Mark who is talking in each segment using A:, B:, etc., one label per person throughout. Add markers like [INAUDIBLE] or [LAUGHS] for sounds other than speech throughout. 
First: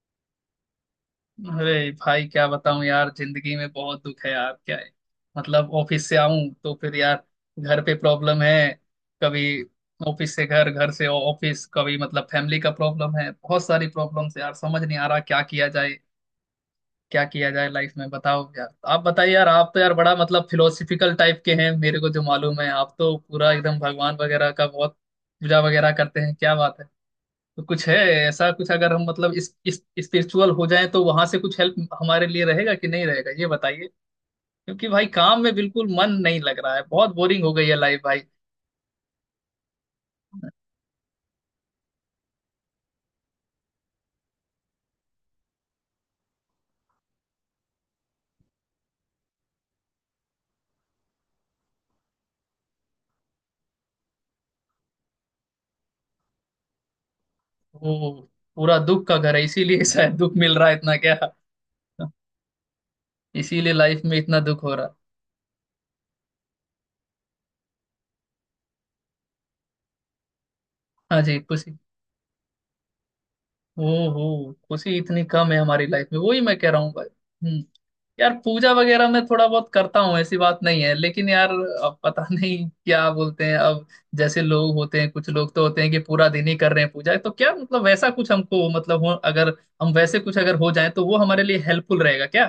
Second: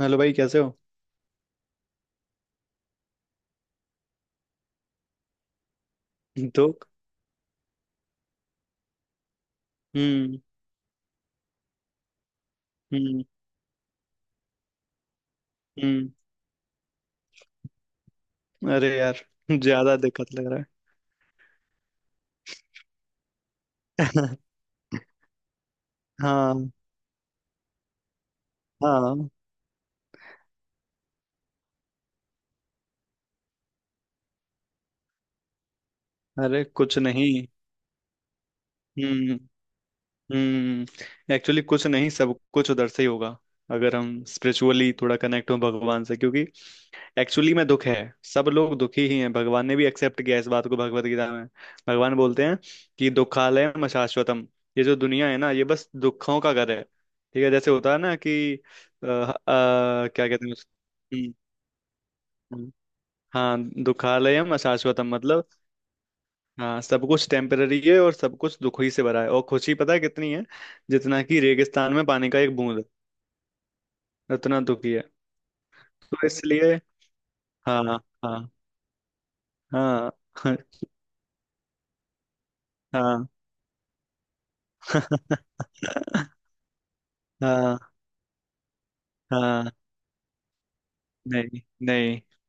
A: Hello भाई कैसे हो।
B: अरे भाई, क्या बताऊं यार, जिंदगी में बहुत दुख है यार। क्या है मतलब, ऑफिस से आऊं
A: तो
B: तो फिर यार घर पे प्रॉब्लम है। कभी ऑफिस
A: हम्म।
B: से घर, घर से ऑफिस, कभी मतलब फैमिली का प्रॉब्लम
A: हम्म।
B: है, बहुत सारी प्रॉब्लम्स यार, समझ नहीं आ रहा क्या किया जाए।
A: हम्म।
B: क्या किया जाए लाइफ में, बताओ यार।
A: अरे
B: आप
A: यार
B: बताइए यार, आप तो यार
A: ज्यादा
B: बड़ा
A: दिक्कत
B: मतलब
A: लग रहा
B: फिलोसफिकल टाइप के हैं, मेरे को जो मालूम है। आप तो पूरा एकदम
A: है।
B: भगवान
A: [LAUGHS]
B: वगैरह का बहुत पूजा वगैरह करते हैं, क्या
A: हाँ
B: बात है। तो कुछ है, ऐसा कुछ अगर हम
A: हाँ।
B: मतलब इस स्पिरिचुअल हो जाएं तो वहां से कुछ हेल्प हमारे लिए रहेगा कि नहीं रहेगा, ये बताइए। क्योंकि भाई, काम में बिल्कुल मन नहीं लग
A: अरे
B: रहा है,
A: कुछ
B: बहुत बोरिंग
A: नहीं।
B: हो गई है लाइफ भाई।
A: हम्म। एक्चुअली कुछ नहीं सब कुछ उधर से ही होगा। अगर हम स्पिरिचुअली थोड़ा कनेक्ट हो भगवान से, क्योंकि एक्चुअली में दुख है। सब लोग दुखी ही हैं। भगवान ने भी एक्सेप्ट किया इस बात को भगवत गीता में। भगवान बोलते हैं कि दुखालयम शाश्वतम। ये जो दुनिया है ना, ये बस दुखों का घर है। ठीक है, जैसे होता है
B: वो
A: ना कि
B: पूरा दुख का घर है, इसीलिए [LAUGHS] शायद
A: क्या
B: दुख
A: कहते हैं
B: मिल रहा है इतना, क्या
A: हम्म, हम्म। हाँ,
B: इसीलिए लाइफ में इतना
A: दुखालयम
B: दुख हो रहा है।
A: अशाश्वतम मतलब, हाँ सब कुछ टेम्पररी है और सब कुछ दुख ही से भरा है, और खुशी पता है कितनी है?
B: हाँ
A: जितना
B: जी,
A: कि
B: खुशी,
A: रेगिस्तान में पानी का एक बूंद,
B: ओ हो,
A: उतना दुखी
B: खुशी
A: है।
B: इतनी कम है हमारी लाइफ में,
A: तो
B: वही मैं कह
A: इसलिए
B: रहा हूँ भाई। हम्म
A: हाँ
B: यार,
A: हाँ
B: पूजा वगैरह मैं थोड़ा बहुत करता
A: हाँ।
B: हूँ, ऐसी बात नहीं
A: [LAUGHS]
B: है, लेकिन यार अब पता [LAUGHS] नहीं क्या
A: हाँ
B: बोलते हैं अब, जैसे लोग होते हैं, कुछ लोग तो होते हैं कि पूरा
A: [LAUGHS]
B: दिन ही कर रहे हैं पूजा, तो क्या
A: हाँ
B: मतलब वैसा कुछ हमको मतलब हो, अगर
A: हाँ।
B: हम वैसे कुछ अगर हो जाए तो वो हमारे लिए
A: नहीं
B: हेल्पफुल
A: नहीं
B: रहेगा क्या?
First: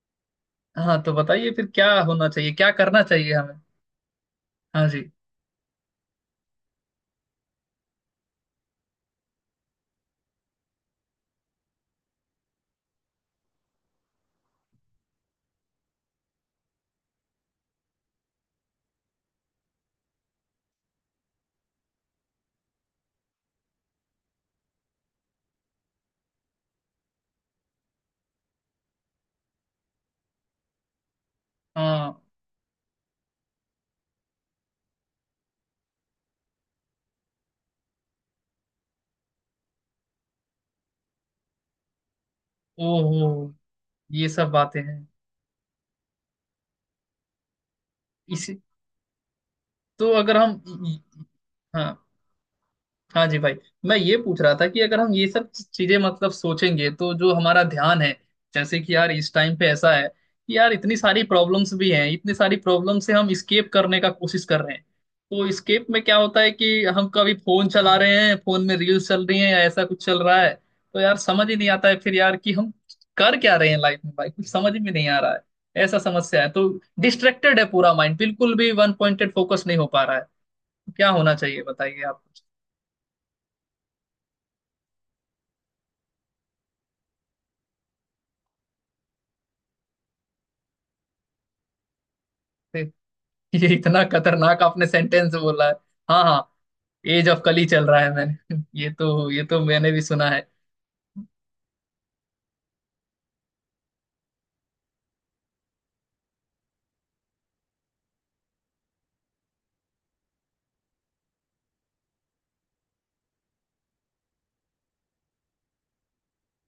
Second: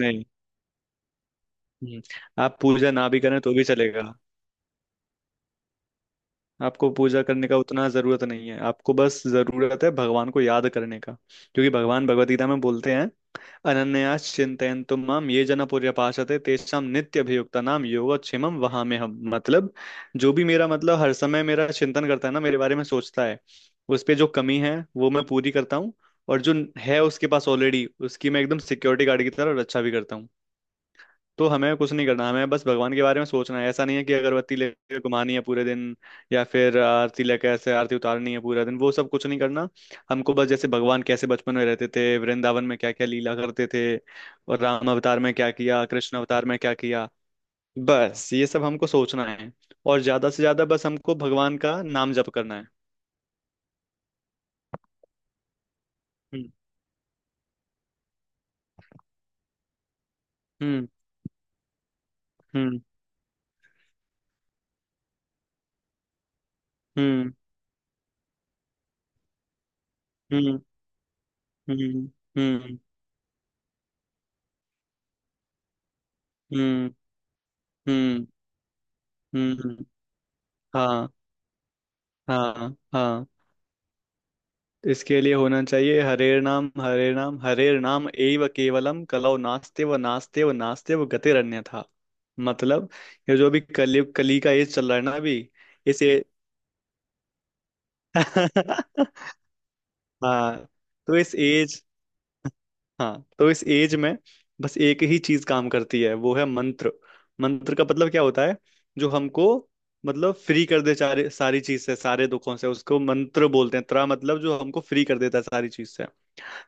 A: नहीं।
B: हाँ तो बताइए फिर क्या
A: हम्म,
B: होना चाहिए,
A: आप
B: क्या
A: पूजा
B: करना
A: ना भी
B: चाहिए
A: करें तो
B: हमें?
A: भी चलेगा।
B: हाँ जी।
A: आपको पूजा करने का उतना जरूरत नहीं है। आपको बस जरूरत है भगवान को याद करने का, क्योंकि भगवान भगवत गीता में बोलते हैं, अनन्यास चिंतयन्तु माम ये जना पर्यपासते, तेषां नित्य अभियुक्ता नाम योगक्षेमम वहाम्यहम्। मतलब जो भी मेरा, मतलब हर समय मेरा चिंतन करता है ना, मेरे बारे में सोचता है, उस पे जो कमी है वो मैं पूरी करता हूँ। और जो है उसके पास ऑलरेडी, उसकी मैं एकदम सिक्योरिटी गार्ड की तरह रक्षा भी करता हूँ। तो हमें कुछ नहीं
B: हाँ।
A: करना, हमें बस भगवान के बारे में सोचना है। ऐसा नहीं है कि अगरबत्ती लेके घुमानी है पूरे दिन, या फिर आरती लेके ऐसे आरती उतारनी है पूरा दिन, वो सब कुछ नहीं करना। हमको बस जैसे भगवान कैसे बचपन में रहते थे, वृंदावन में क्या क्या
B: ओहो,
A: लीला करते थे,
B: ये सब
A: और
B: बातें
A: राम
B: हैं।
A: अवतार में क्या किया, कृष्ण अवतार में क्या किया, बस ये
B: इसी
A: सब हमको सोचना है। और
B: तो
A: ज्यादा
B: अगर
A: से ज्यादा बस हमको
B: हम,
A: भगवान का
B: हाँ
A: नाम जप करना है।
B: हाँ जी भाई, मैं ये पूछ रहा था कि अगर हम ये सब चीजें मतलब
A: हम्म।
B: सोचेंगे तो जो हमारा ध्यान है, जैसे कि यार इस टाइम पे ऐसा है कि यार
A: हम्म।
B: इतनी सारी प्रॉब्लम्स भी हैं, इतनी सारी
A: हम्म।
B: प्रॉब्लम से हम स्केप करने का कोशिश कर रहे हैं। तो स्केप में क्या होता है कि हम
A: हम्म।
B: कभी फोन चला रहे हैं, फोन में रील्स चल रही हैं या ऐसा कुछ चल रहा है।
A: हम्म।
B: तो यार समझ ही नहीं आता है
A: हम्म।
B: फिर यार कि हम
A: हम्म।
B: कर क्या रहे हैं लाइफ में भाई, कुछ समझ में नहीं आ रहा है, ऐसा समस्या है। तो
A: हम्म।
B: डिस्ट्रैक्टेड है पूरा माइंड,
A: हम्म।
B: बिल्कुल भी वन पॉइंटेड फोकस नहीं
A: हम्म,
B: हो पा रहा है। तो
A: हाँ।
B: क्या होना चाहिए बताइए आप कुछ।
A: हाँ हाँ, इसके लिए होना चाहिए, हरे नाम हरे नाम हरे नाम एव केवलम, कलौ नास्ते व नास्ते व नास्ते व गतिरन्य था। मतलब, ये जो भी
B: ये
A: कली,
B: इतना
A: कली का
B: खतरनाक
A: एज
B: आपने
A: चल रहा है ना
B: सेंटेंस
A: अभी,
B: बोला है।
A: इस
B: हाँ
A: ए...
B: हाँ, एज ऑफ कली चल रहा है, मैंने [LAUGHS] ये
A: [LAUGHS]
B: तो ये तो मैंने भी सुना है।
A: हाँ तो इस एज हाँ तो इस एज में बस एक ही चीज काम करती है, वो है मंत्र। मंत्र का मतलब क्या होता है? जो हमको, मतलब फ्री कर दे सारे, सारी चीज से, सारे दुखों से, उसको मंत्र बोलते हैं। त्रा मतलब जो हमको फ्री कर देता है सारी चीज से।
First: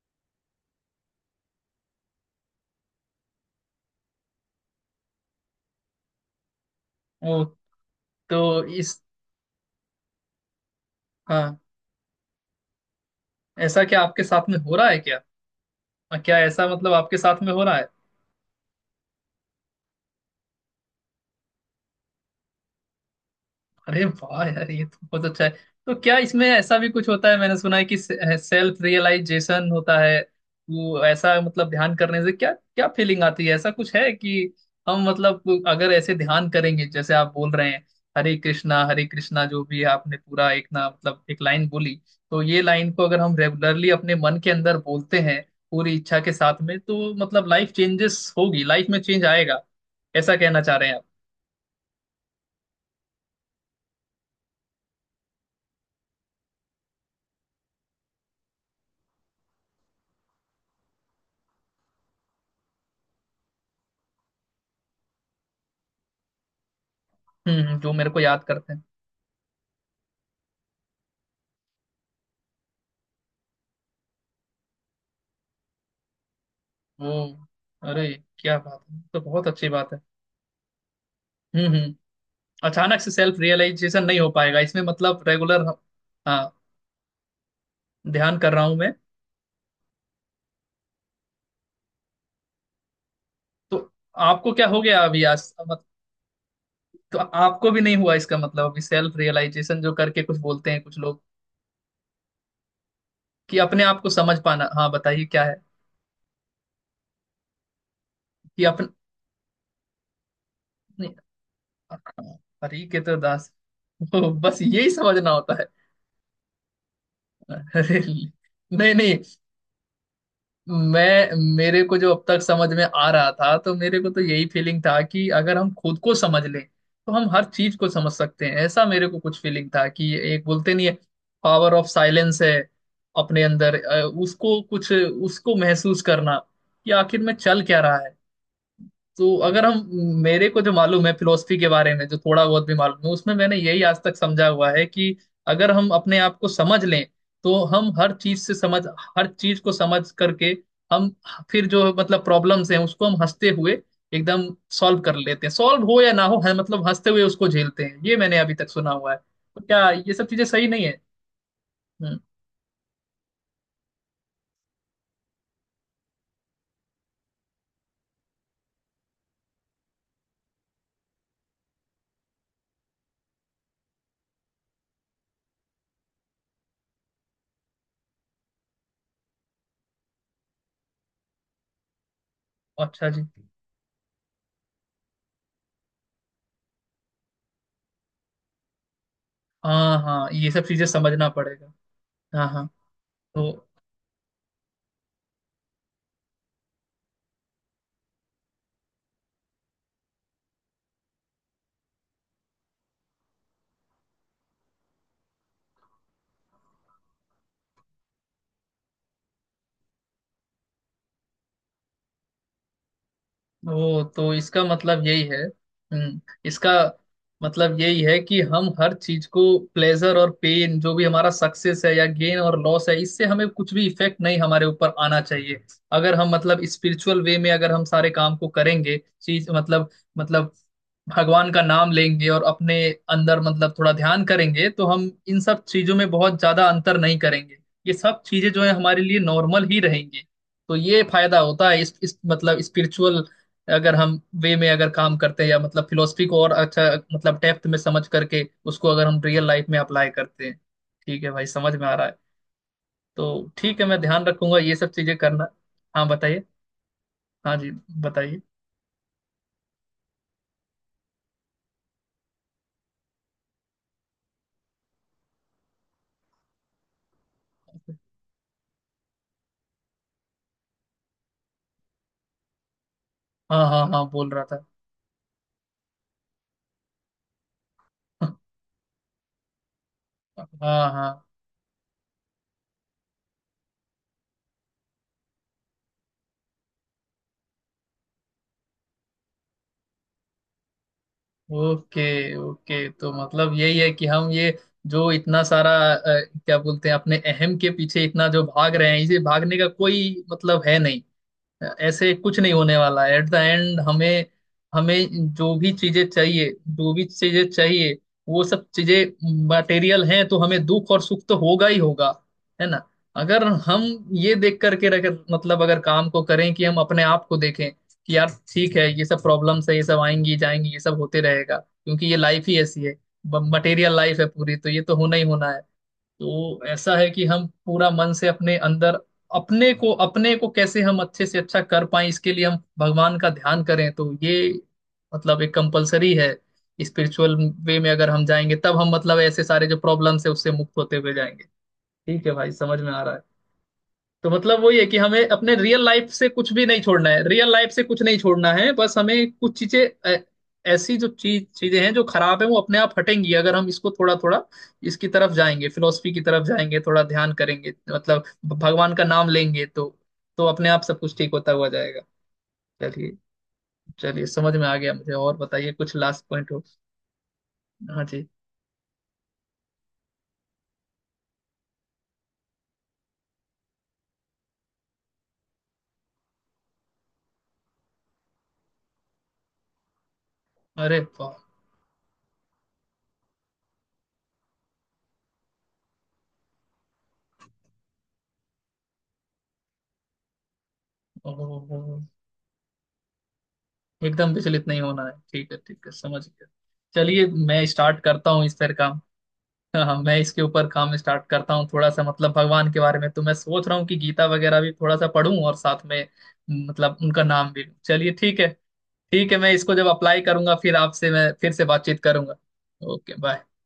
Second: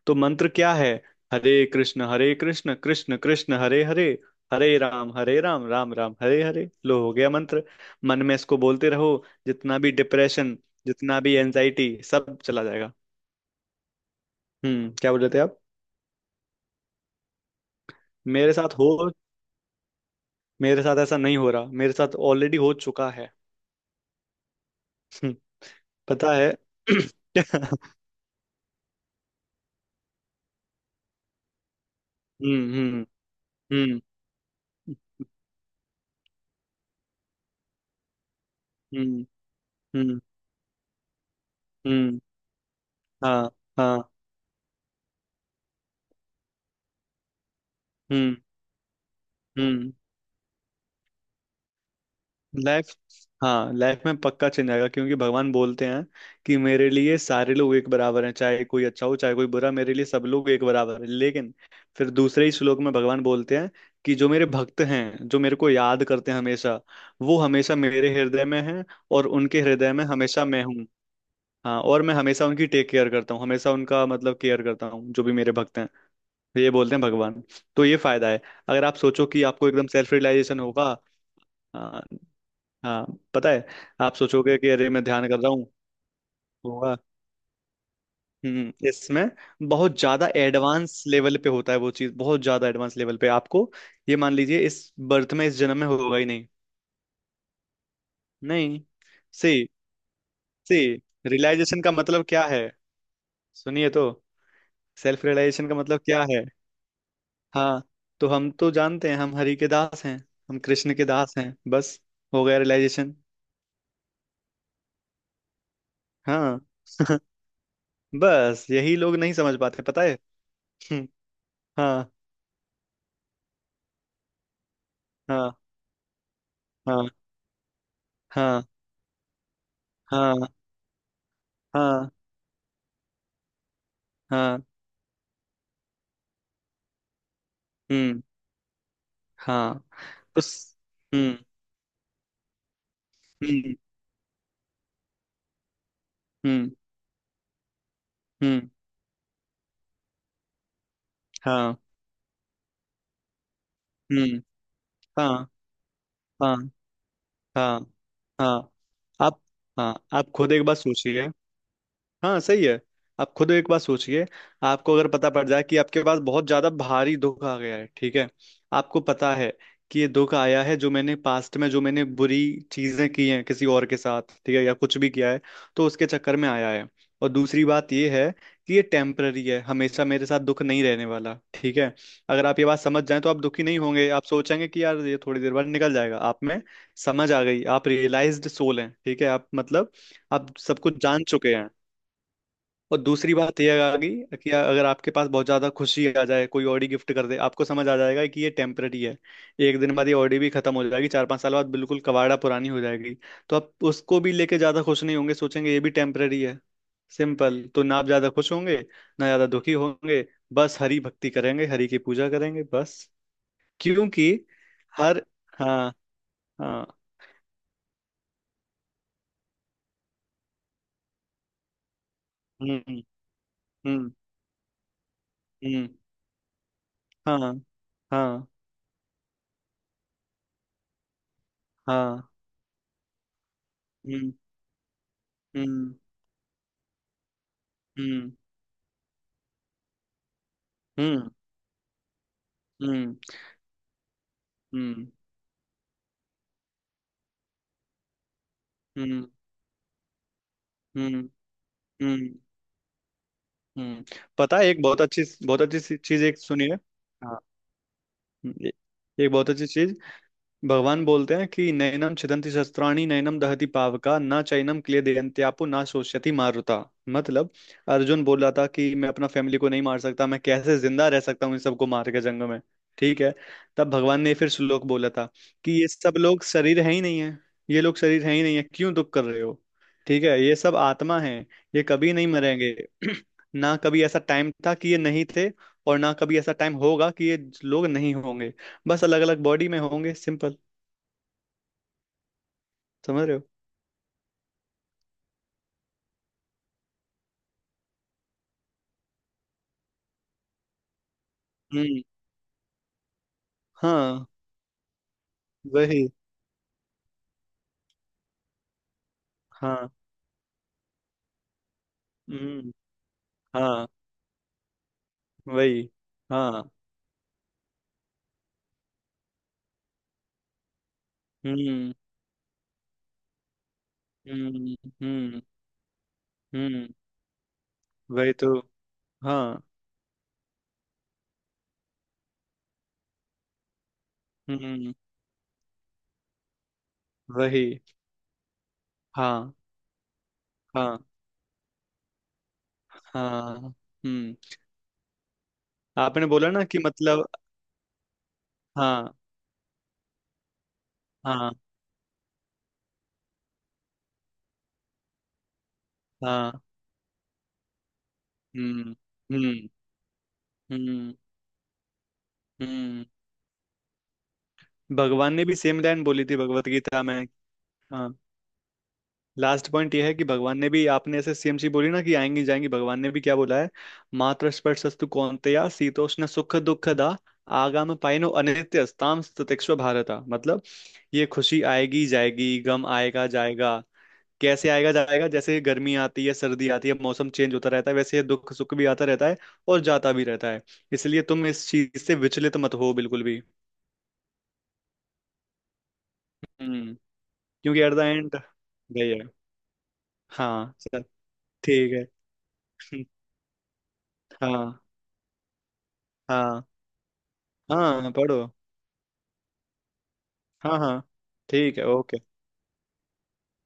A: तो मंत्र क्या है? हरे कृष्ण कृष्ण कृष्ण हरे हरे, हरे राम राम राम हरे हरे। लो हो गया
B: वो
A: मंत्र। मन में इसको
B: तो
A: बोलते
B: इस
A: रहो, जितना भी डिप्रेशन, जितना भी
B: हाँ,
A: एंजाइटी, सब चला जाएगा।
B: ऐसा क्या आपके साथ में हो रहा
A: हम्म,
B: है
A: क्या
B: क्या?
A: बोल रहे थे आप?
B: हाँ, क्या ऐसा मतलब आपके साथ में हो रहा है?
A: मेरे साथ हो मेरे साथ ऐसा नहीं हो रहा, मेरे साथ ऑलरेडी हो चुका है।
B: अरे वाह यार, ये तो बहुत
A: हम्म,
B: अच्छा है। तो क्या
A: पता
B: इसमें
A: है।
B: ऐसा भी कुछ होता है? मैंने सुना है
A: [CLEARS THROAT]
B: कि सेल्फ रियलाइजेशन होता है। वो ऐसा मतलब ध्यान करने से क्या
A: हम्म।
B: क्या
A: हम्म।
B: फीलिंग आती है, ऐसा कुछ
A: हम्म।
B: है कि हम मतलब अगर ऐसे ध्यान करेंगे जैसे आप बोल रहे हैं, हरे कृष्णा हरे
A: हम्म।
B: कृष्णा, जो भी आपने
A: हम्म।
B: पूरा एक ना मतलब एक लाइन बोली,
A: हम्म,
B: तो ये लाइन को अगर हम
A: हाँ।
B: रेगुलरली
A: हाँ।
B: अपने मन के अंदर बोलते हैं पूरी इच्छा के साथ में, तो मतलब लाइफ चेंजेस
A: हम्म।
B: होगी, लाइफ में चेंज आएगा,
A: हम्म।
B: ऐसा कहना चाह रहे हैं आप?
A: लाइफ, हाँ लाइफ में पक्का चेंज आएगा, क्योंकि भगवान बोलते हैं कि मेरे लिए सारे लोग एक बराबर हैं, चाहे कोई अच्छा हो चाहे कोई बुरा, मेरे लिए सब लोग एक बराबर हैं। लेकिन फिर दूसरे ही श्लोक में भगवान बोलते हैं कि जो मेरे भक्त हैं, जो मेरे को याद करते हैं हमेशा, वो हमेशा
B: जो मेरे
A: मेरे
B: को याद
A: हृदय में
B: करते हैं।
A: हैं, और उनके हृदय में हमेशा मैं हूँ। हाँ, और मैं हमेशा उनकी टेक केयर करता हूँ, हमेशा उनका मतलब केयर करता हूँ, जो भी मेरे भक्त हैं। तो ये बोलते हैं
B: ओ,
A: भगवान। तो ये
B: अरे
A: फायदा है,
B: क्या बात
A: अगर आप
B: है, तो
A: सोचो कि
B: बहुत
A: आपको
B: अच्छी
A: एकदम
B: बात है।
A: सेल्फ रियलाइजेशन होगा।
B: हम्म,
A: हाँ,
B: अचानक
A: हाँ
B: से सेल्फ
A: पता है।
B: रियलाइजेशन
A: आप
B: नहीं हो
A: सोचोगे
B: पाएगा
A: कि
B: इसमें,
A: अरे मैं
B: मतलब
A: ध्यान कर रहा
B: रेगुलर।
A: हूँ,
B: हाँ,
A: होगा।
B: ध्यान कर रहा हूं
A: हम्म,
B: मैं।
A: इसमें बहुत ज्यादा एडवांस लेवल पे होता है वो चीज, बहुत ज्यादा एडवांस लेवल पे आपको,
B: तो
A: ये मान
B: आपको
A: लीजिए
B: क्या हो
A: इस
B: गया अभी?
A: बर्थ में,
B: आज
A: इस जन्म
B: मत-
A: में होगा ही नहीं।
B: तो आपको भी नहीं हुआ, इसका मतलब
A: नहीं।
B: अभी सेल्फ
A: सी
B: रियलाइजेशन जो करके कुछ बोलते
A: सी
B: हैं कुछ लोग
A: रियलाइजेशन का मतलब क्या है?
B: कि अपने
A: सुनिए
B: आप
A: तो,
B: को समझ पाना? हाँ बताइए
A: सेल्फ
B: क्या है।
A: रियलाइजेशन का मतलब क्या है? हाँ तो हम
B: कि
A: तो
B: अपने
A: जानते हैं, हम हरि के दास हैं, हम कृष्ण के दास हैं, बस हो गया
B: हरी के तो
A: रियलाइजेशन।
B: दास, [LAUGHS] ओ, बस यही समझना होता है?
A: हाँ [LAUGHS]
B: [LAUGHS] अरे
A: बस
B: नहीं
A: यही लोग
B: नहीं,
A: नहीं समझ पाते, पता है। [LAUGHS] हम्म,
B: मैं, मेरे को
A: हाँ।
B: जो अब तक समझ में आ रहा था, तो मेरे को तो यही फीलिंग था कि
A: हाँ।
B: अगर हम खुद को समझ लें
A: हाँ।
B: तो हम हर चीज को समझ सकते हैं,
A: हाँ।
B: ऐसा मेरे को कुछ फीलिंग था कि एक
A: हाँ।
B: बोलते नहीं है, पावर ऑफ
A: हाँ।
B: साइलेंस है, अपने अंदर उसको
A: हाँ।
B: कुछ उसको महसूस करना कि आखिर में चल क्या रहा है।
A: हम्म।
B: तो अगर हम,
A: हाँ।
B: मेरे
A: उस,
B: को जो मालूम है
A: हम्म।
B: फिलोसफी के बारे में जो थोड़ा बहुत भी मालूम है, उसमें मैंने
A: हम्म।
B: यही आज तक समझा हुआ है कि अगर हम अपने आप को
A: हम्म।
B: समझ लें तो हम हर चीज से
A: हम्म।
B: समझ, हर चीज को समझ करके हम फिर
A: हाँ।
B: जो मतलब प्रॉब्लम्स हैं उसको हम हंसते हुए
A: हम्म।
B: एकदम सॉल्व कर लेते
A: हाँ।
B: हैं, सॉल्व हो या ना हो है
A: हाँ।
B: मतलब हंसते हुए उसको
A: हाँ।
B: झेलते हैं, ये मैंने अभी तक
A: हाँ।
B: सुना हुआ है।
A: आप,
B: तो क्या
A: हाँ
B: ये सब
A: आप
B: चीजें
A: खुद एक
B: सही
A: बार
B: नहीं है?
A: सोचिए।
B: हम्म।
A: हाँ सही है, आप खुद एक बार सोचिए। आपको अगर पता पड़ जाए कि आपके पास बहुत ज्यादा भारी दुख आ गया है, ठीक है, आपको पता है कि ये दुख आया है जो मैंने पास्ट में, जो मैंने बुरी चीजें की हैं किसी और के साथ, ठीक है, या कुछ भी किया है, तो उसके चक्कर में आया है। और दूसरी बात ये है कि ये टेम्पररी है, हमेशा मेरे साथ दुख नहीं रहने वाला। ठीक है, अगर आप ये बात समझ
B: अच्छा
A: जाएं,
B: जी।
A: तो आप दुखी नहीं होंगे। आप सोचेंगे कि यार ये थोड़ी देर बाद निकल जाएगा, आप में समझ आ गई, आप रियलाइज्ड सोल हैं। ठीक है, आप मतलब,
B: हाँ हाँ, ये
A: आप
B: सब
A: सब
B: चीजें
A: कुछ जान
B: समझना
A: चुके हैं।
B: पड़ेगा। हाँ हाँ।
A: और दूसरी
B: तो
A: बात यह आ गई कि अगर आपके पास बहुत ज्यादा खुशी आ जाए, कोई ऑडी गिफ्ट कर दे, आपको समझ आ जाएगा कि ये टेम्पररी है, एक दिन बाद ये ऑडी भी खत्म हो जाएगी, चार पांच साल बाद बिल्कुल कबाड़ा पुरानी हो जाएगी। तो आप उसको भी लेके ज्यादा खुश नहीं होंगे, सोचेंगे ये भी टेम्पररी है। सिंपल, तो ना आप ज्यादा खुश होंगे, ना ज्यादा दुखी होंगे। बस हरि भक्ति करेंगे, हरि की पूजा करेंगे बस।
B: ओ,
A: क्योंकि
B: तो इसका मतलब
A: हर,
B: यही है।
A: हाँ।
B: हम्म, इसका
A: हाँ।
B: मतलब यही है कि हम हर चीज को, प्लेजर और पेन, जो भी हमारा सक्सेस है या गेन और लॉस है,
A: हम्म।
B: इससे हमें कुछ भी
A: हम्म।
B: इफेक्ट नहीं हमारे ऊपर आना चाहिए।
A: हम्म।
B: अगर हम मतलब स्पिरिचुअल वे
A: हाँ।
B: में अगर हम सारे काम को
A: हाँ।
B: करेंगे, चीज मतलब, मतलब भगवान का नाम
A: हाँ।
B: लेंगे और अपने अंदर मतलब थोड़ा ध्यान
A: हम्म।
B: करेंगे तो हम इन सब
A: हम्म।
B: चीजों में बहुत ज्यादा अंतर नहीं करेंगे, ये सब
A: हम्म।
B: चीजें जो है हमारे लिए नॉर्मल ही रहेंगी। तो ये
A: हम्म।
B: फायदा होता है इस मतलब
A: हम्म।
B: स्पिरिचुअल, अगर हम वे में अगर
A: हम्म।
B: काम करते हैं या मतलब फिलोसफी को और अच्छा मतलब डेप्थ में समझ करके उसको अगर हम
A: हम्म।
B: रियल लाइफ में अप्लाई करते हैं। ठीक
A: हम्म।
B: है भाई, समझ में आ रहा है।
A: हम्म।
B: तो ठीक है, मैं
A: हम्म।
B: ध्यान रखूंगा
A: पता है
B: ये
A: एक
B: सब
A: बहुत
B: चीजें
A: अच्छी,
B: करना।
A: बहुत अच्छी
B: हाँ
A: चीज एक
B: बताइए।
A: सुनी है। हाँ।
B: हाँ जी, बताइए।
A: हम्म, ए- एक बहुत अच्छी चीज, भगवान बोलते हैं कि नैनम छिदन्ति शस्त्राणि, नैनम दहति पावका, न चैनम क्लेदयन्त्यापो, न शोष्यति मारुता। मतलब अर्जुन बोला था कि मैं अपना फैमिली को नहीं मार सकता, मैं कैसे जिंदा रह सकता हूँ इन सबको मार के जंग में, ठीक है।
B: हाँ हाँ
A: तब
B: हाँ,
A: भगवान
B: बोल
A: ने
B: रहा
A: फिर
B: था
A: श्लोक बोला था कि ये सब लोग शरीर है ही नहीं है, ये लोग शरीर है ही
B: [LAUGHS]
A: नहीं है, क्यों दुख कर रहे हो? ठीक है, ये सब
B: हाँ
A: आत्मा
B: हाँ।
A: है, ये कभी नहीं मरेंगे। [CLEARS THROAT] ना कभी ऐसा टाइम था कि ये नहीं थे, और ना कभी ऐसा टाइम होगा कि ये लोग नहीं होंगे। बस अलग अलग बॉडी में होंगे, सिंपल।
B: ओके। ओके, तो
A: समझ रहे हो?
B: मतलब यही है कि हम ये जो इतना सारा क्या बोलते हैं अपने अहम के पीछे इतना जो भाग रहे हैं, इसे भागने का कोई मतलब है नहीं,
A: हम्म।
B: ऐसे कुछ नहीं होने वाला है एट द एंड
A: हाँ।
B: हमें। हमें जो भी चीजें
A: वही।
B: चाहिए, जो भी चीजें चाहिए, वो सब चीजें
A: हाँ।
B: मटेरियल हैं, तो हमें दुख और सुख तो होगा ही होगा, है
A: हम्म।
B: ना? अगर हम
A: हाँ।
B: ये देख करके रख, मतलब अगर
A: वही।
B: काम को करें कि
A: हाँ।
B: हम अपने आप को देखें कि यार, ठीक है, ये सब प्रॉब्लम्स है, ये सब आएंगी जाएंगी, ये सब होते रहेगा
A: हम्म।
B: क्योंकि ये लाइफ ही ऐसी है, मटेरियल लाइफ है पूरी, तो
A: हम्म।
B: ये तो होना ही
A: हम्म।
B: होना है। तो
A: हम्म।
B: ऐसा है कि हम पूरा मन से
A: वही तो।
B: अपने अंदर,
A: हाँ।
B: अपने को, अपने को कैसे हम अच्छे से अच्छा कर पाए, इसके लिए हम भगवान का ध्यान करें, तो ये
A: हम्म।
B: मतलब एक कंपलसरी है स्पिरिचुअल
A: वही।
B: वे में, अगर हम जाएंगे तब हम मतलब ऐसे
A: हाँ।
B: सारे जो प्रॉब्लम्स है उससे मुक्त होते
A: हाँ।
B: हुए जाएंगे। ठीक है भाई, समझ में आ रहा है।
A: हाँ।
B: तो
A: हम्म।
B: मतलब वही है कि हमें अपने रियल लाइफ
A: आपने
B: से
A: बोला
B: कुछ
A: ना
B: भी
A: कि
B: नहीं छोड़ना है,
A: मतलब,
B: रियल लाइफ से कुछ नहीं छोड़ना है, बस
A: हाँ
B: हमें कुछ चीजें अ, ऐसी जो चीज
A: हाँ
B: चीजें हैं जो खराब है, वो अपने आप हटेंगी अगर हम इसको थोड़ा थोड़ा इसकी तरफ जाएंगे, फिलोसफी की तरफ
A: हाँ।
B: जाएंगे, थोड़ा ध्यान करेंगे, मतलब भगवान
A: हम्म।
B: का नाम लेंगे,
A: हम्म।
B: तो अपने आप सब
A: हम्म।
B: कुछ ठीक होता हुआ जाएगा।
A: हम्म।
B: चलिए, चलिए, समझ में आ गया मुझे।
A: भगवान
B: और
A: ने भी
B: बताइए
A: सेम
B: कुछ
A: लाइन
B: लास्ट
A: बोली थी
B: पॉइंट हो?
A: भगवत गीता में।
B: हाँ
A: हाँ,
B: जी।
A: लास्ट पॉइंट यह है कि भगवान ने भी, आपने ऐसे सीएमसी बोली ना कि आएंगी जाएंगी, भगवान ने भी क्या बोला है, मातृस्पर्शस्तु कौन्तेया शीतोष्ण सुख दुखदा, आगाम पाइनो अनित्यस्ताम ततिस्व भारता। मतलब
B: अरे
A: ये
B: वाह।
A: खुशी आएगी जाएगी, गम आएगा जाएगा। कैसे आएगा जाएगा? जैसे गर्मी आती है, सर्दी आती है, मौसम चेंज होता रहता है, वैसे ये दुख सुख भी आता रहता है, और जाता भी रहता है। इसलिए तुम इस चीज
B: ओह,
A: से विचलित मत हो, बिल्कुल भी।
B: एकदम विचलित नहीं होना है, ठीक है, ठीक है, समझ गया।
A: हम्म,
B: चलिए, मैं
A: क्योंकि एट
B: स्टार्ट
A: द
B: करता
A: एंड
B: हूँ इस पर काम।
A: गई है।
B: हाँ हाँ, मैं इसके ऊपर
A: हाँ
B: काम
A: चल,
B: स्टार्ट करता हूँ थोड़ा
A: ठीक
B: सा,
A: है।
B: मतलब भगवान के बारे
A: [LAUGHS]
B: में तो मैं सोच रहा हूँ कि गीता वगैरह भी
A: हाँ।
B: थोड़ा सा पढूं और साथ में
A: हाँ।
B: मतलब उनका नाम भी लूं।
A: हाँ,
B: चलिए,
A: पढ़ो।
B: ठीक है। ठीक है, मैं इसको जब अप्लाई करूंगा फिर
A: हाँ हाँ,
B: आपसे मैं फिर से
A: ठीक है,
B: बातचीत
A: ओके।
B: करूंगा। Okay, bye.